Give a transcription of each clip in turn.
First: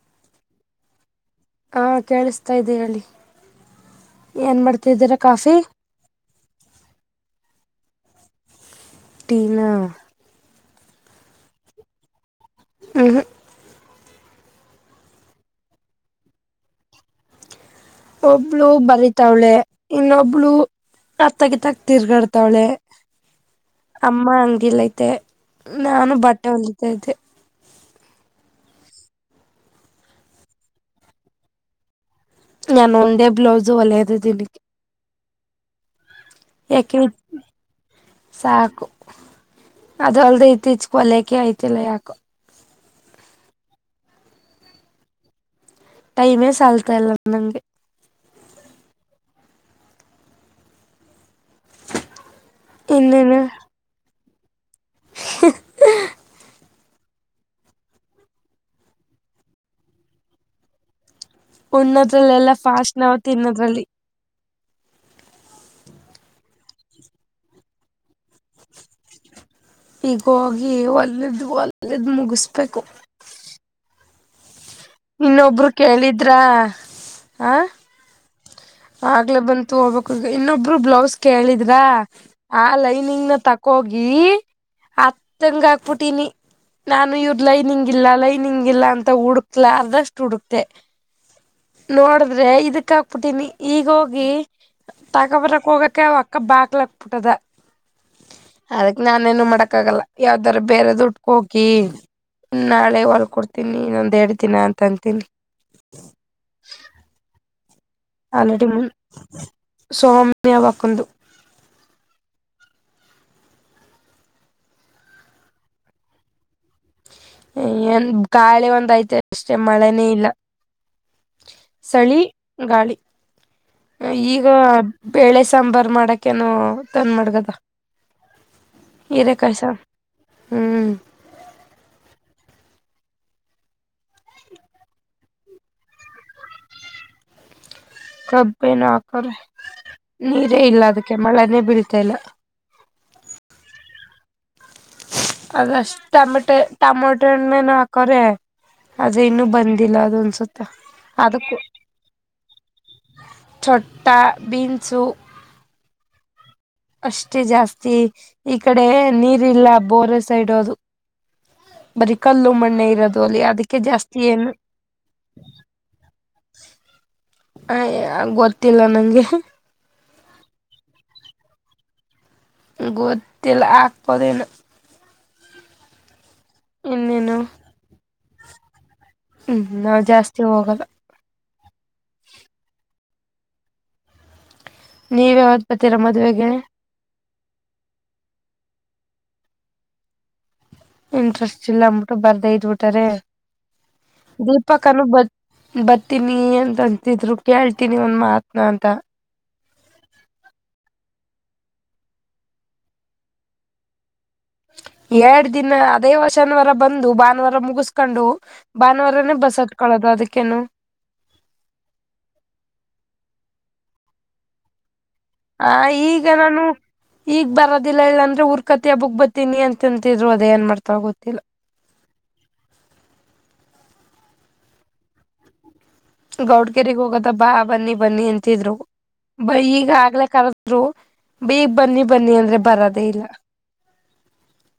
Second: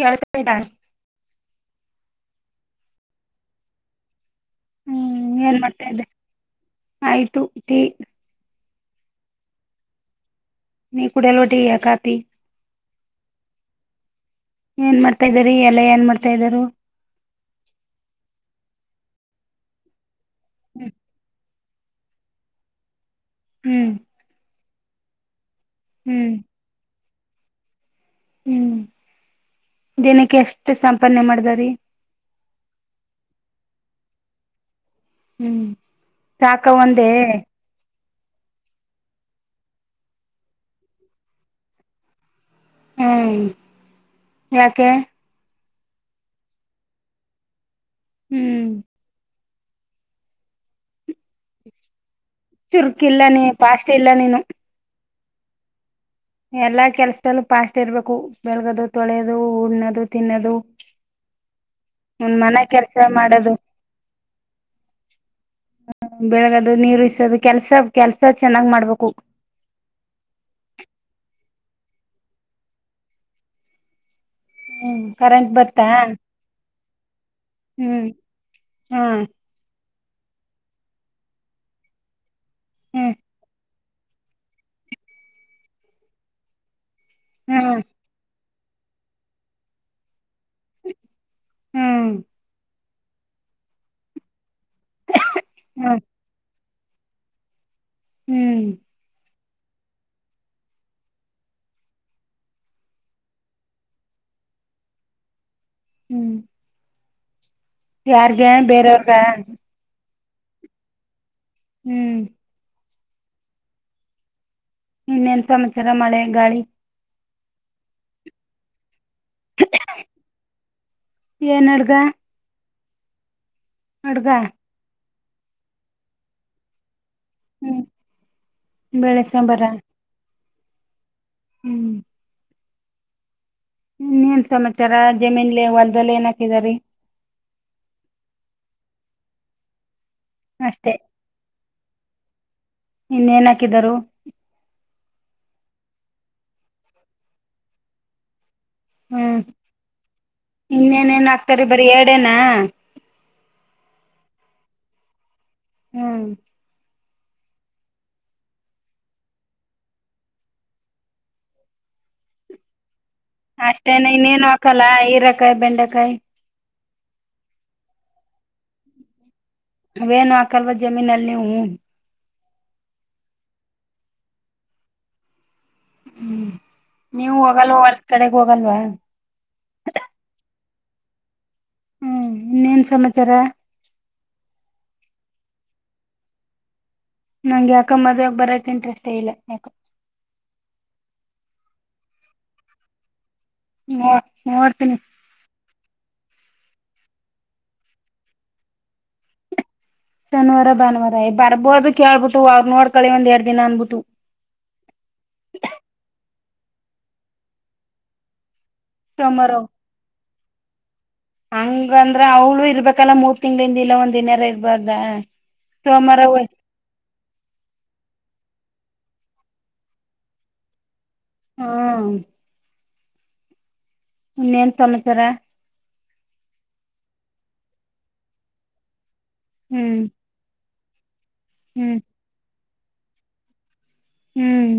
ಕೇಳಸ್ತಾದ ಹಾ ಕೇಳಿಸತಾ ಇದ್ದೀ ಹೇಳಿ ಏನ್ ಮಾಡ್ತಿದ್ದೀರಾ ಹ್ಮ್ ಕಾಫಿ ಏನ್ ಮಾಡ್ತಾ ಇದ್ದೆ ಆಯ್ತು ಟಿ ನಾ ನೀ ಕುಡಲು ಒಟಿ ಯ ಕಾತಿ ಹ ಹ ಏನ್ ಮಾಡ್ತಾ ಇದಾರೆ ಎಲ್ಲ ಏನ್ ಮಾಡ್ತಾ ಇದರು ಒಬ್ಳು ಬರೀತಾವಳೆ ಇನ್ನೊಬ್ಳು ಅ ತಗಿ ತಗ ತಿರ್ಗಾಡ್ತಾವಳೆ ಹ್ಮ್ ಅಮ್ಮ ಅಂಗಡಿಲ್ಲೈತೆ ನಾನು ಹ್ಮ್ ಬಟ್ಟೆ ಹೊಲಿದ್ದತೆ ಹ್ಮಞ ದಿನಕ್ಕೆ ಎಷ್ಟು ಸಂಪಾದನೆ ಮಾಡಿದ ರೀ ನಾನು ಒಂದೇ ಬ್ಲೌಸ್ು ಒಳ್ಳೆಯದು ತಿಲಿಕ್ಕೆ ಹ್ಮ್ ಸಾಕ ಯಾಕೆ ಒಂದೇ [inaudible] ಸಾಕು ಅದ ಅಲ್ದ ಇತ್ತೀಚ್ ಕೊಲಕೆ ಹೋಲಿಯಕ್ಕೆ ಯಾಕು ಹ್ಮ್ ಯಾಕೆ ಟೈಮೇ ಸಲ್ತಾಲ್ಲ ನಂಗೆ ಹ್ಮ್ ಚುರುಕ ಇಲ್ಲ ಇನ್ನೇನು ನೀ ಪಾಸ್ಟ್ ಇಲ್ಲ ನೀನು [inaudible] ಎಲ್ಲಾ ಕೆಲ್ಸದಲ್ಲೂ ಪಫಾಸ್ಟ್ ಇರ್ಬೇಕು ಬೆಳಗದು ತೊಳೆಯೋದು ಉಣ್ಣೋದು ತಿನ್ನೋದು ಹನ್ ಉಣ್ಣೋದ್ರಲ್ಲೆಲ್ಲ ಮನ ಫಾಸ್ಟ್ ಕೆಲ್ಸ ನಾವು ಮಾಡದು ತಿನ್ನೋದ್ರಲ್ಲಿ ಹ ಬೆಳಗದು ನೀರು ಇಸೋದು ಕೆಲ್ಸ ಕೆಲ್ಸ ಚೆನ್ನಾಗ್ ಮಾಡ್ಬೇಕು ಈಗ ಹೋಗಿ ಒಳ್ಳದ್ ಒಳ್ಳದ್ ಮುಗಿಸ್ಬೇಕು ಹ್ಮ್ ಕರೆಂಟ್ ಇನ್ನೊಬ್ರು ಬರ್ತಾ ಕೇಳಿದ್ರ ಹ ಹ್ಮ್ ಹ್ಮ್ ಆಗ್ಲೇ ಬಂತು ಹೋಗ್ಬೇಕಕ್ ಇನ್ನೊಬ್ರು ಬ್ಲೌಸ್ ಕೇಳಿದ್ರ ಆ ಹ್ಮ್ ಲೈನಿಂಗ್ ನ ತ ಹೋಗಿ ಅತ್ತಂಗ ಹಾಕ್ಬಿಟ್ಟೀಿನಿ ನಾನು ಇರ್ ಲೈ ಹ್ಮ್ ನಿಂಗ ಇಿಲ್ಲ ಲೈ ನಿಂಗ ಇಿಲ್ಲ ಅಂತ ಹುಡುಕ್ಲ ಅದಷ್ಟು ಹುಡುಕ್ತೆ ಹ್ಮ್ ನೋಡಿದ್ರೆ ಇದಕ್ಕ ಹಾಕ್ಬಿಟ್ಟೀಿನಿ ಈಗ ಹೋಗಿ ತಕಬರಕ್ ಹ್ಮ್ ಹೋಗಕ್ಕೆ ಅಕ್ಕ ಬಾಕ್ಲಾಕ್ಬಿಟ್ಟದ ಹ್ಮ್ ಅದಕ್ ನಾನೇನು ಮಾಡಕ್ ಆಗಲ್ಲ ಯಾವ್ದಾರ ಬೇರೆ ದುಡ್ಕ ಹಕಿ ನಾಳೆ ಹೊಲ್ಕ ಕೊಡ್ತೀನಿ ಇನ್ನೊಂದ್ ಎರಡು ದಿನ ಅಂತ ಅಂತೀನಿ ಹ್ಮ ಯಾರ್ಗೆ ಬೇರೆಯವ್ರಿಗೆ ಸೌಮ್ಯಅವಕಂದು ಹ್ಮ್ ಇನ್ನೇನ್ ಸಮಾಚಾರ ಮಳೆ ಗಾಳಿ ಏನ್ ಗಾಳೆ ಒಂದ ಐತೇ ಅಷ್ಟೆ ಮಳೆನೇ ಇಲ್ಲ ಏನ್ ಅಡ್ಗ ಚಳಿ ಗಾಳಿ ಅಡ್ಗ ಈಗ ಬೇಳೆ ಸಾಂಬರ್ ಮಾಡಕೇನೋ ತಂದ ಮಡ [unintelligible] ಹ್ಮ್ ಬೆಳೆ ಇರೆಕಾಯಿ ಸಾಂಬಾರ ಸಾರು ಹ್ಮ್ ಹ್ಮ್ ಇನ್ ಏನ್ ಸಮಾಚಾರ ಜಮೀನ್ಲಿ ಹೊಲ್ದಲ್ಲಿ ಏನ ಹಾಕಿದರಿ ಕಬ್ಬೇನು ಹಾಕವ್ರೆ ನೀರೇ ಇಲ್ಲ ಅಷ್ಟೇ ಅದಕ್ಕೆ ಮಳೆನೇ ಬೀಳ್ತ ಇಲ್ಲ ಇನ್ನ ಏನ್ ಹಾಕಿದರೋ ಅದಷ್ಟ ಟಮಟ ಟಮೊಟೊ ಇನ್ ಏನೋ ಹಾಕರೆ ಅದು ಹ್ಮ್ ಇನ್ನು ಬಂದಿಲ್ಲ ಅದು ಅನ್ಸುತ್ತೆ ಇನ್ನೇನೇನ್ ಅದಕ್ಕೂ ಹಾಕ್ತಾರಿ ಬರೀ ಎರಡೇನಾ ಚೊಟ್ಟ ಬೀನ್ಸು ಹ್ಮ್ ಅಷ್ಟೇ ಜಾಸ್ತಿ ಈ ಕಡೆ ನೀರಿಲ್ಲ ಬೋರೆ ಸೈಡ್ ಅದು ಬರೀ ಕಲ್ಲು ಮಣ್ಣೆ ಇರೋದು ಅಲ್ಲಿ ಅದಕ್ಕೆ ಅಷ್ಟೇನ ಜಾಸ್ತಿ ಇನ್ನೇನು ಏನು ಹಾಕಲ್ಲ ಹೀರಕಾಯಿ ಬೆಂಡೆಕಾಯಿ ಹಯ್ಯ ಗೊತ್ತಿಲ್ಲ ನಂಗೆ ಅವೇನು ಹಾಕಲ್ವ ಜಮೀನಲ್ಲಿ ನೀವು ಗೋತಿಲ್ಲ ಆಕ್ಬೋದೆನೊ ಹ್ಮ್ ನೀವು ಇನ್ನೇನು ಹೋಗಲ್ವ ವರ್ಕ್ ಕಡೆಗೆ ಹೋಗಲ್ವಾ ಹ್ಮ್ ಹ್ಮ್ ನಾವ್ ಜಾಸ್ತಿ ಹೋಗಲ್ಲ ಹ್ಮ್ ಇನ್ನೇನ್ ಸಮಾಚಾರ ನೀವ್ ಯಾವತ್ ಬತೀರಾ ಮದುವೆಗೆ ನಂಗ್ ಯಾಕ ಮದ್ವೆಗ ಬರಕ್ ಇಂಟ್ರೆಸ್ಟ್ ಇಲ್ಲ ಯಾಕ ಇಂಟ್ರೆಸ್ಟ್ ಇಲ್ಲ ಅನ್ಬಿಟ್ಟು ಬರ್ದ ಇದಬಿಟರೆ ನೋ ನೋಡ್ತೀನಿ ದೀಪಕನು ಬತೀನಿ ಅಂತ ಅಂತಿದ್ರು ಕೇಳ್ತೀನಿ ಒಂದ್ ಮಾತನ ಅಂತ ಶನಿವಾರ ಭಾನುವಾರ ಬರ್ಬೋರ್ ಕೇಳ್ಬಿಟ್ಟು ಅವ್ರ ನೋಡ್ಕಳಿ ಒಂದ ಎರಡ್ ದಿನ ಅನ್ಬಿಟ್ಟು ಎರಡ್ ದಿನ ಅದೇವ ಶನಿವಾರ ಬಂದು ಭಾನುವಾರ ಮುಗಸ್ಕೊಂಡು ಭಾನುವಾರನೇ ಸೋಮವಾರ ಬಸ್ ಹತ್ಕೊಳ್ಳೋದು ಅದಕ್ಕೇನು ಹಂಗ ಅಂದ್ರ ಅವಳು ಇರ್ಬೇಕಲ್ಲ ಮೂರು ತಿಂಗ್ಳಿಂದ ಇಲ್ಲ ಒಂದ ದಿನಾರ ಇರ್ಬಾರ ಆ ಈಗ ನಾನು ಈಗ್ ಬರೋದಿಲ್ಲ ಇಲ್ಲಾಂದ್ರೆ ಉರ್ಕೊತಿಯ ಹಬ್ಬುಕ್ಕ ಬರ್ತೀನಿ ಅಂತಿದ್ರು ಅದೇ ಏನ್ ಮಾಡ್ತಾರೋ ಗೊತ್ತಿಲ್ಲ ಹಾ ಇನ್ನೇನ್ ಸಮಾಚಾರ ಗೌಡ್ಗೆರೆಗ್ ಹೋಗೋದ ಬಾ ಬನ್ನಿ ಬನ್ನಿ ಅಂತಿದ್ರು ಬ ಈಗ ಹ್ಮ್ ಆಗಲ್ಲ [unintelligible] ಬೇಗ್ ಹ್ಮ್ ಬನ್ನಿ ಬನ್ನಿ ಅಂದ್ರೆ ಬರದೇ ಇಲ್ಲ ಹ್ಮ್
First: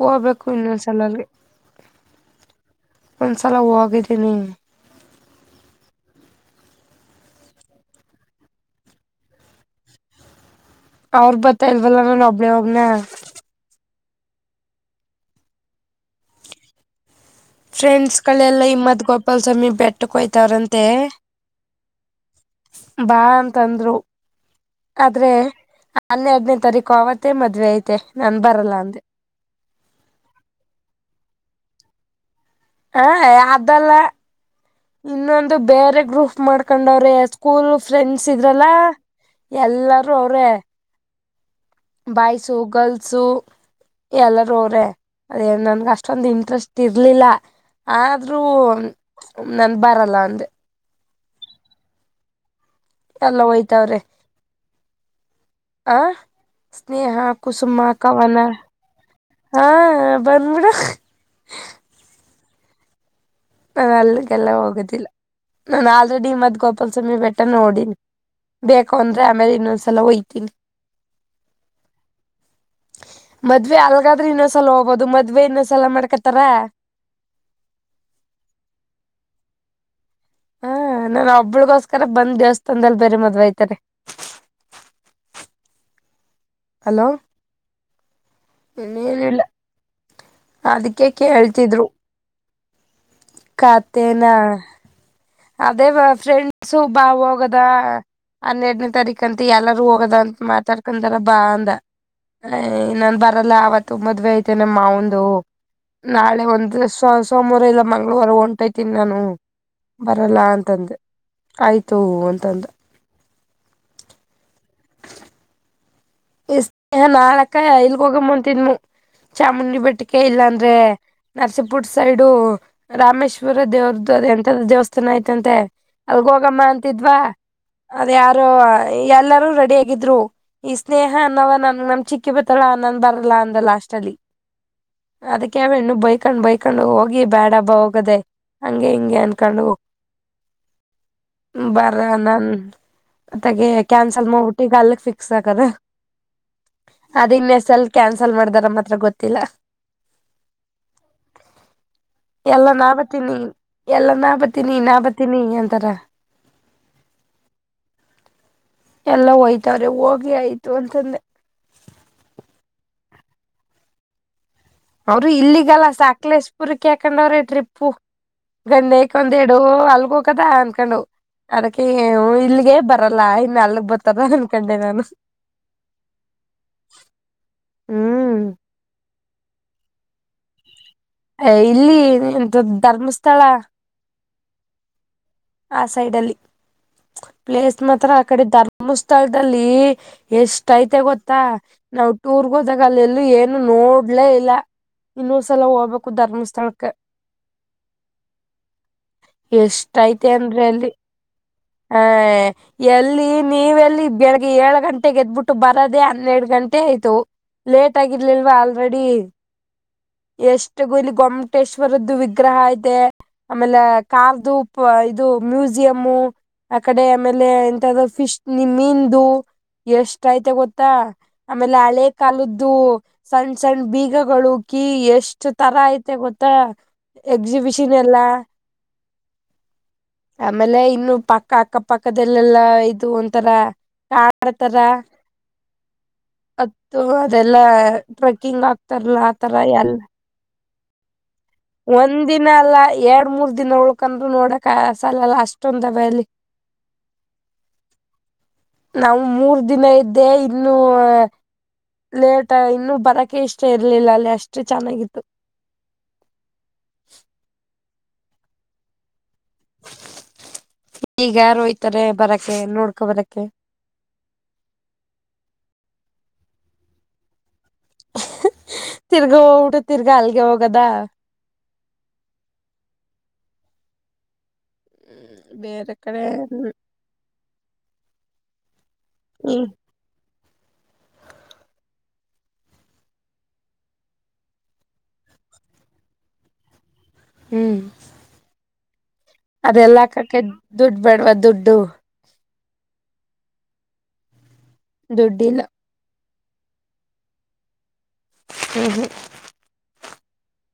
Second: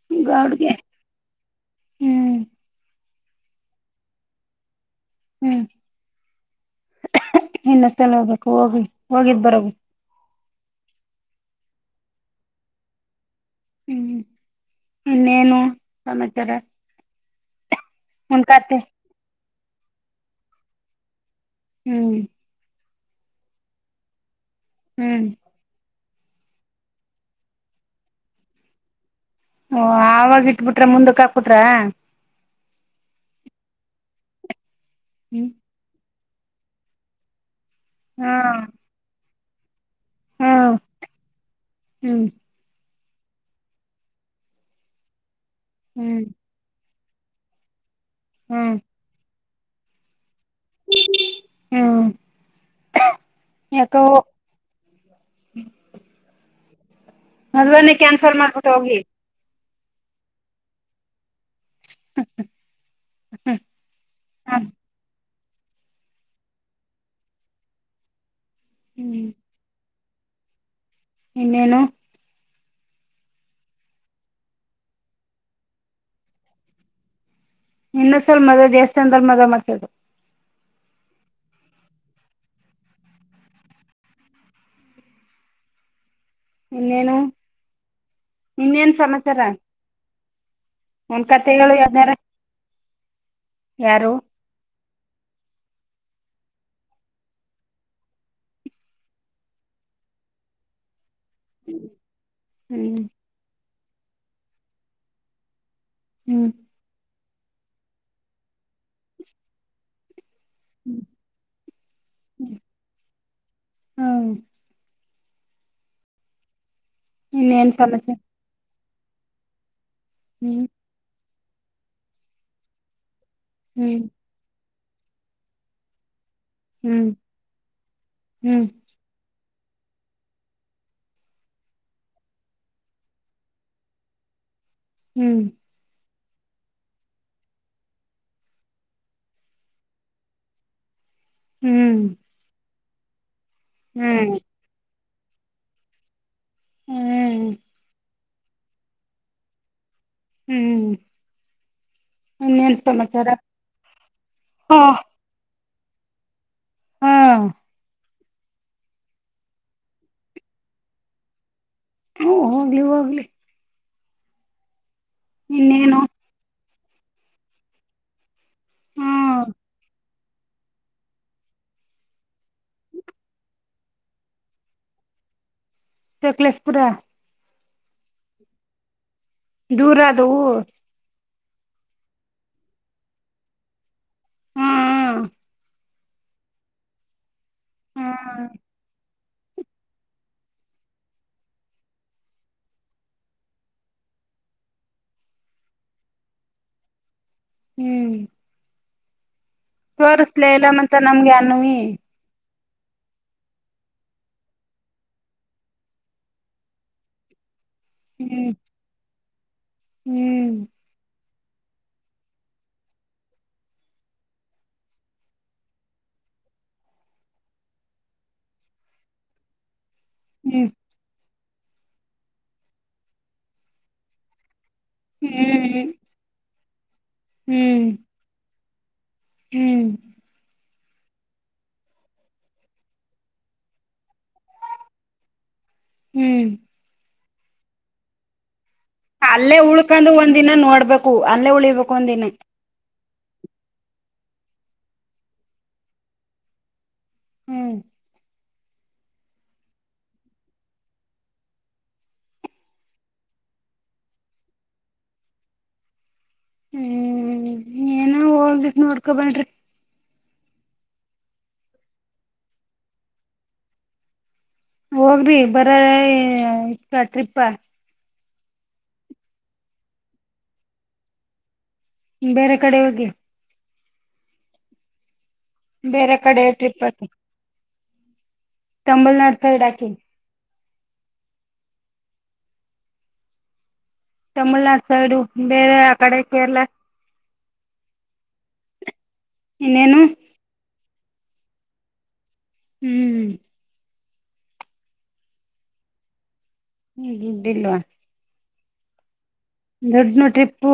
ಹೋಗ್ಬೇಕು ಗೌಡ್ಗೆ ಇನ್ನೊಂದ್ಸಲ ಅಲ್ಲಿ ಹ್ಮ್ ಒಂದ್ಸಲ ಹೋಗಿದ್ದೀನಿ ಹ್ಮ್ ಏನ್ ಅಷ್ಟೆಲ್ಲಾ ಹೋಗ್ಬೇಕ ಹೋಗಿ ಹೋಗಿದ್ ಬರೋಗು ಅವ್ರು ಬರ್ತಾ ಇದ್ವಲ್ಲ ನಾನ ಒಬ್ಬಳೆ ಹೋಗ್ನ ಹ್ಮ್ ಇನ್ನೇನು ಸಮಾಚಾರ ಫ್ರೆಂಡ್ಸ್ ಉನ್ ಗಳೆಲ್ಲಾ ಕತೆ ಇಮ್ಮತ್ ಗೋಪಾಲ ಸ್ವಾಮಿ ಬೆಟ್ಟಕ್ ಹೋಯ್ತಾರಂತೆ ಹ್ಮ್ ಬಾ ಅಂತಂದ್ರು ಹ್ಮ್ ಆದ್ರೆ ಹನ್ನೆರಡನೇ ತಾರೀಕು ಅವತ್ತೇ ಮದ್ವೆ ಐತೆ ನನಾ ಬರಲ್ಲ ಅಂದೆ ಓಹ ಆವಾಗ ಇಟ್ಬಿಟ್ರೆ ಮುಂದಕ್ಕೆ ಹಾಕಿಬಿಟ್ರ. ಹ ಅದಲ್ಲ ಇನ್ನೊಂದು ಬೇರೆ ಗ್ರೂಪ್ ಮಾಡ್ಕೊಂಡವರೆ ಸ್ಕೂಲ್ ಫ್ರೆಂಡ್ಸ್ ಹಾ ಇದ್ರಲ್ಲ ಎಲ್ಲಾರೂ ಅವರೆ. ಹ್ಮ್ ಹ್ಮ್ ಬಾಯ್ಸು ಗರ್ಲ್ಸು ಎಲ್ಲರೂ ಅವ್ರೇ ನನ್ಗೆ ಅಷ್ಟೊಂದ ಹ್ಮ್ ಇಂಟ್ರೆಸ್ಟ್ ತಿರ್ಲಿಲ್ಲ ಆದ್ರೂ ಹ್ಮ್ ನನ್ ಬರಲ್ಲಾ ಅಂದೆ ಹ್ಮ ಎಲ್ಲ ಹೋಯ್ತಾವ್ರೆ ಆ ಸ್ನೇಹ ಕುಸುಮ್ಮ ಮದ್ವೆನೆ ಕ್ಯಾನ್ಸಲ್ ಕವನ ಮಾಡ್ಬಿಟ್ಟು ಹೋಗಿ ಹಾ ಬಂದ್ಬಿಡ. ಹ್ಮ್ ಹ್ಮ್ ಅಲ್ಲಿಗೆಲ್ಲ ಹೋಗದಿಲ್ಲ ನಾನು ಆಲ್ರೆಡಿ ಮತ್್ ಗೋಪಾಲಸ್ವಾಮಿ ಬೆಟ್ಟ ನೋಡಿನಿ. ಬೇಕು ಅಂದ್ರೆ ಹ್ಮ್ ಆಮೇಲೆ ಇನ್ನೊಂದ್ಸಲ ಒಯ್ತೀನಿ ಇನ್ನೇನು. ಮದ್ವೆ ಅಲ್ಗಾದ್ರೆ ಇನ್ನೊ್ಸಲ ಹೋಗಬಹದು ಮದ್ವೆ ಇನ್ನೊಸಲ ಮಾಡ್ಕತಾರ. ಇನ್ನೊಂದ್ಸಲ್ ಮದವೇ ದೇವಸ್ಥಾನದಲ್ಲಿ ಮದವೇ ಮಾಡ್ಸಿದಿರು ಹಾ ನಾನ ಒಬ್ಬಳಿಗೋಸ್ಕರ ಬಂದ್ ದೇವಸ್ಥಾನದಲ್ಲಿ ಬೇರೆ ಮದ್ವೆ ಆಐತಾರೆ ಅಲೋ ಇನ್ನೇನು. ಇನ್ನೇನ್ ಸಮಾಚಾರ ಇನ್ನೇನಿಲ್ಲ ಅದಕ್ಕೆ ಒಂದ್ ಕಥೆಗಳು ಕೇಳ್ತಿದ್ರು ಯಾವ್ದಾರ ಯಾರು ಖತೇನಾ ಅದೇ ಫ್ರೆಂಡ್ಸು ಬಾ ಹೋಗದಾ. ಹನ್ನೆರಡನೇ ತಾರೀಕ ಅಂತ ಎಲ್ಲಾರೂ ಹೋಗದಂತ ಮಾತಾಡ್ಕಂತಾರ ಬಾ ಅಂದ ಅ ಹ್ಮ್ ಅ ಬಾ ಅಲ್ಲಾ ತುಂಬದ್ುವೆ ಐತೆ ನಮ್ಮ ಒಂದು ನಾಳೆ ಹ್ಮ್ ಒ [unintelligible] ಸೋಮವಾರ ಇಲ್ಲ ಮಂಗಳವಾರ ಹೊಂಟೈತೀನಿ ನಾನು. ಬರಲ್ಲ ಅಂತಂದೆ ಆಯ್ತು ಅಂತಂದೆ. ಹ್ಮ ಇ ನಾಳಕ್ಕ ಇನ್ನೇನ್ ಇಲ್ಗ ಸಮಸ್ಯೆ ಹೋಗಂಬಂತನ್ ಚಾಮುಂಡಿ ಬೆಟ್ಟಿಕ ಹ್ಮ್ ಇಲ್ಲಾಂದ್ರೆ ನರಸಿಪುರ್ ಸೈಡು ರಾಮೇಶ್ವರ ಹ್ಮ್ ದೇವ್ರ್ದು ಅದ ಎಂತದು ದೇವಸ್ಥಾನ ಐತಂತೆ. ಅಲ್ಗೋಗಮ್ಮ ಹ್ಮ್ ಅಂತಿದ್ವಾ ಅದ ಯಾರು ಹ್ಮ್ ಎಲ್ಲಾರೂ ರೆಡಿ ಆಗಿದ್ರು ಈ ಸ್ನೇಹ ಅನ್ನವ ನನ್ ನಮ್ ಚಿಕ್ಕಿ ಬಿತ್ತಳ ಅ ನಾನನ್ ಬರಲ್ಲ ಅಂದ ಲಾಸ್ಟ್ ಅಲ್ಲಿ. ಹ್ಮ್ ಅದಕ್ಕೆ್ಣು ಬಯ ಇಕೊಂಡ್ ಬೈಕೊಂಡ ಹೋಗಿ ಬ್ಯಾಡ ಹಬ್ಬ ಹೋಗದೆ ಹಂಗೆ ಹಿಂಗೆ ಅನ್ಕೊಂಡು. [inaudible] ಬರ ಹ್ಮ್ ನನ್ ತಗಿ ಕ್ಯಾನ್ಸಲ್ ಹ್ಮ್ ಮಾಡ್ಬಿಟ್ಟಿ ಈಗ ಅಲ್ಲೆ ಫಿಕ್ಸ್ ಆಗದ. ಅದ ಹ್ಮ್ ಇನ್ನ ಎಸ್ ಎಲ್ ಕ.. [unintelligible] ಸಲ್ ಮಾಡಿದಾರ ಮಾತ್ರ ಗೊತ್ತಿಲ್ಲ. ಹ್ಮ್ ಎಲ್ಲಾ ಇನ್ನೇನ್ ನಾ ಸಮಾಚಾರ ಬತೀನಿ ಎಲ್ಲ ನಾ ಬರ್ತೀನಿ ಹ ನಾ ಬತೀನಿ ಎಂತಾರ. ಹ್ಮ್ ಎಲ್ಲ ಹೋಯ್ತವ್ರ ಹೋಗಿ ಆಯ್ತು ಅಂತಂದೆ. ಹ್ಮ್ ಹೋಗ್ಲಿ ಹೋಗ್ಲಿ. ಅವ್ರರು ಇಲ್ಲಿಗಲ್ಲ ಇನ್ನೇನು ಸಾಕಲೇಶ್ಪುರಕ್ಕೆ ಹಾಕೊಂಡವ್ರೆ ಟ್ರಿಪ್ಪು. ಗಂಡಕ್ ಹ್ಮ್ ಒಂದೆಡು ಅಲ್ಗ ಹೋಗದ ಅನ್ನುಕೊಂಡುವು. ಅದಕ್ಕೆ ಹ್ಮ್ ಇಲ್ಲಿಗೆ ಬರಲ್ಲ ಇನ್ನು ಅಲ್ಗ್ ಬರತರ ಅನ್ಕೊಂಡೆ ನಾನು. ಸಕ್ಲೇಶ ಪುರ. ಹ್ಮ್... ದೂರ ಅದು. ಎ ಇಲ್ಲಿ ಧ [unintelligible] ಧರ್ಮಸ್ಥಳ. ಹು ಹು ಆ ಸೈಡ್ ಅಲ್ಲಿ ಪ್ಲೇಸ್ ಮಾತ್ರ ಆ ಕಡೆ ಹ್ಮ್ ಧರ್ಮಸ್ ಸ್ಥಳದಲ್ಲಿ ಎಷ್ಟ ಐತೆ ಗೊತ್ತಾ. ನಾವ್ ಟೂರ್ಗ ಹೋದಾಗ ಅಲ್ಲ ಎಲ್ಲೂ ಏನು ನೋಡ್ಲೇ ಇಲ್ಲ. ಇನ್ನೊಂದ್ಸಲ ಹೋಗ್ಬೇಕು ಧರ್ಮಸ್ಥಳಕ್ಕೆ. ಹ್ಮ್ ಎಷ್ಟ ಐತ್ [unintelligible] ಮತ್ತೆ ನಮ್ಗೆ ಅನ್ವಿ. ಎ [unintelligible] ಎಲ್ಲಿ ನೀವೆಲ್ಲಿ ಬೆಳಿಗ್ಗೆ ಏಳ ಗಂಟೆಗೆ ಗೆದ್ಬಿಟ್ಟು ಬರೋದೆೇ ಹನ್ನೆರಡು ಗಂಟೆ ಆಯ್ತು. ಲೇಟ್ ಹ್ಮ್ ಆಗಿರ್ಲಿಲ್ವಾ ಆಲ್ರೆಡಿ. ಹ್ಮ್ [inaudible] ಎಷ್ಟ ಗು ಇಲಿ ಗೊಮಟೇಶ್ವರದ್ದು ವಿಗ್ರಹ ಅಯ್ತೆ. ಆಮೇಲೆ ಕಾಂತು ಉಪ್ ಇದು ಮ್ಯೂಸಿಯಮ್ಮು ಆ ಕಡೆ ಆಮೇಲೆ ಎಂತದು ಫಿಶ್ ನಿಮ್ಮಿಂದು ಎಷ್ಟ ಐತೆ ಹ್ಮ್ ಗೊತ್ತಾ. ಆಮೇಲೆ ಹಳೆ ಕಾಲದ್ದು ಸಣ್ಣ್ ಸಣ್ಣ್ ಬೀಗಗಳು ಕೀ ಎಷ್ಟ್ ತರ ಹ್ಮ್ ಐತೆ ಗೊತ್ ತ್ತ ಹ್ಮ್ ಎಕ್ಸಿಬಿಷನ್ ಎಲ್ಲ. ಹ್ಮ್ ಆಮೇಲೆ ಇನ್ನು ಪಕ್ಕ ಅಕ್ಕ ಪಕ್ಕದಲ್ಲೆಲ್ಲಾ ಇದು ಒಂತರ ಕಾಡ್ತಾರ. ಹ್ಮ್ [unintelligible] ಅದೆಲ್ಲ ಟ್ರೆಕಿಂಗ್ ಆ ಅಲ್ಲೇ ಉಳ್ಕೊಂಡು ಒಂದಿನ ನೋಡ್ಬೇಕು ಅಲ್ಲೇ [unintelligible] ಒಂದ್ ದಿನ ಅಲ್ಲ ಎರಡ್ ಮೂರ್ ದಿನ ಉಳ್ಕಂದರು ನೋಡಕ್ ಆ ಸಲ ಅಲ್ಲ ಅಷ್ಟೊಂದ ಅವೆ ಅಲ್ಲಿ. ಹ್ಮ್ ನಾವ್ ಮೂರ್ ದಿನ ಇದ್ದೆ ಇನ್ನೂ ಲೇಟ್ ಅ ಇನ್ನು ಬರಕೆ ಇಷ್ಟ ಇರ್ಲಿಲ್ಲ ಅಲ್ಲಿ ಅಷ್ಟು ಚೆನ್ನಾಗಿತ್ತು. ಹ್ಮ್ ಏನೋ ಹೋಗಿ ನೋಡ್ಕೊನ ಬನ್ರೀ. ಈಗ ಯಾರೋಯ್ತಾರೆ ಬರಕ್ಕೆೆ ನೋಡ್ಕೊ ಬರಕ್ಕೆೆ. ಹೋಗ್ರಿ ಬರ [unintelligible] ಇಕ್ಕ ಟ್ರಿಪ್ಪ. ತಿರ್ಗಿ ಹೋದ್ರೆ ತಿರ್ಗಾ ಅಲ್ಗೆ ಹೋಗದಾ. ಬೇರೆ ಕಡೆ. ಬೇರೆ ಕಡೆ ಟ್ರಿಪ್. ತಮಿಳುನಾಡು ಸೈಡ್ ಹ್ಮ್ ಹಾಕಿ. ತಮಿಳ್ನಾಡ ಸೈಡು ಬೇರೆ ಆ ಕಡೆ ಕೇರಳ. ಹ್ಮ್ ಅದೆಲ್ಲ ಇನ್ನೇನು ಹಾಕ್ಕಕ್ಕೆ ದುಡ್ ಬೇಡವಾ ದುಡ್ಡು. ಹ್ಮ್ ದುಡ್ಡಿಲ್ಲ. ದುಡ್ಡ ಇಲ್ವಾ. ಹುಹು. ದೊಡ್ನು ಟ್ರಿಪ್ಪು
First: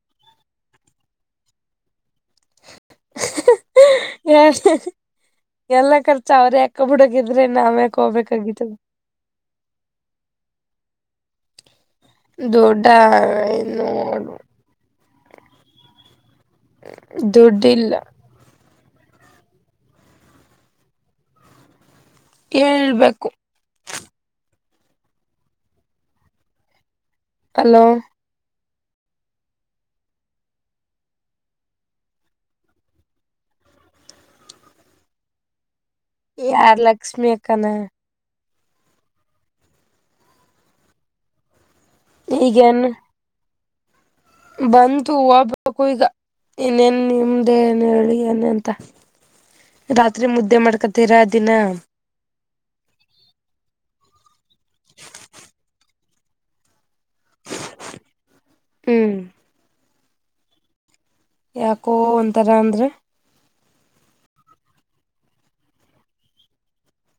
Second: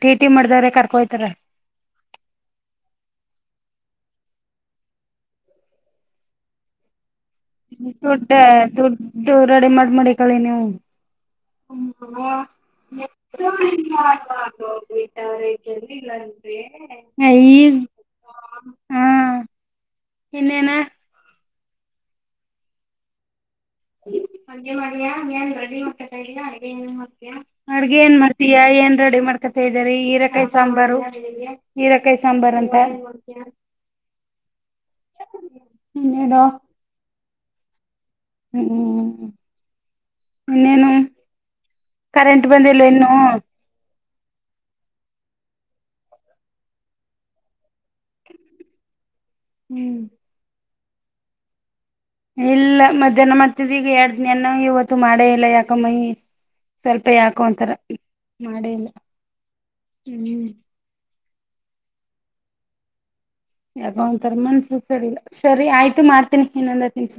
ಟೀ ಟಿ ಮಾಡಿದ್ರೆ ಕರ್ಕೊಯ್ತಾರ. ಹ [unintelligible] ಎಲ್ಲ ಖರ್ಚ ಅವ್ರದೆ. ಕಬ್ಬುಡಕ ಇದ್ರೆ ನಾವ ಯಾಕ್ ಹೋಗ್ಬೇಕಾಗಿತ್ತು. ಇದು ರೆಡಿ ಮಾಡಿ ಮಾಡ ಕಳಿ ನೀವು ದುಡ್ಡ [inaudible] ಏನು ಐ ದುಡ್ಡಿಲ್ಲ ಹಾ ಇನ್ನೇನ ಹೇಳ್ಬೇಕು ಅಡ್ ಮಾಡಯ ಏನ್ ರೆಡಿ ಮಾಡತತ ಅ ಏನ್ ಮಾಡ್ತಯ ಅಲೋ ಅಡ್ಗೆ ಏನ್ ಮಾಡ್ ಯ ಏನ್ ರೆಡಿ ಮಾಡ್ಕೊತ ಇದರಿ ಈರಕಾಯಿ ಸಾಂಬಾರು ಹೀರಕಾಯಿ ಸಾಂಬಾರ್ ಅಂತ [unintelligible] ಯಾರ ಲಕ್ಷ್ಮಿಯಕ ಹ್ಮ್ ಇನ್ನೇನು ಕರೆಂಟ್ ಬಂದಿಲ್ಲ ಈಗೇನು ಇನ್ನು ಬಂತು ಹೂಬೇಕು ಈಗ ಇನ್ನೇನ್ ನಿಮ್ದೇ ಏನ್ ಹೇಳಿ ಏನಂತ ಹ್ಮ್ ರಾತ್ರಿ ಮುದ್ದೆ ಮಾಡ್ಕತೀರಾ ದಿನ ಇಲ್ಲ ಮಧ್ಯಾಹ್ನ ಮಾಡ್ತಿದ್ ಈಗ ಎರಡ್ ದಿನಾನ ಇವತ್ತು ಮಾಡೇ ಇಲ್ಲ ಯಾಕಮ್ಮೈ ಸ್ವಲ್ಪ ಯಾಕೋ ಒಂತರ ಮಾಡೇಲ್ಲ ಹ್ಮ್ ಹ್ಮ್ ಯಾಕೋ ಒಂತರ ಅಂದ್ರೆ ಯ ಒಂತರ ಮನ್ಸಲ್ ಸಲ್ಲ ಸರಿ ಆಯ್ತು ಮಾಡ್ತೀನಿ ಏನಂದ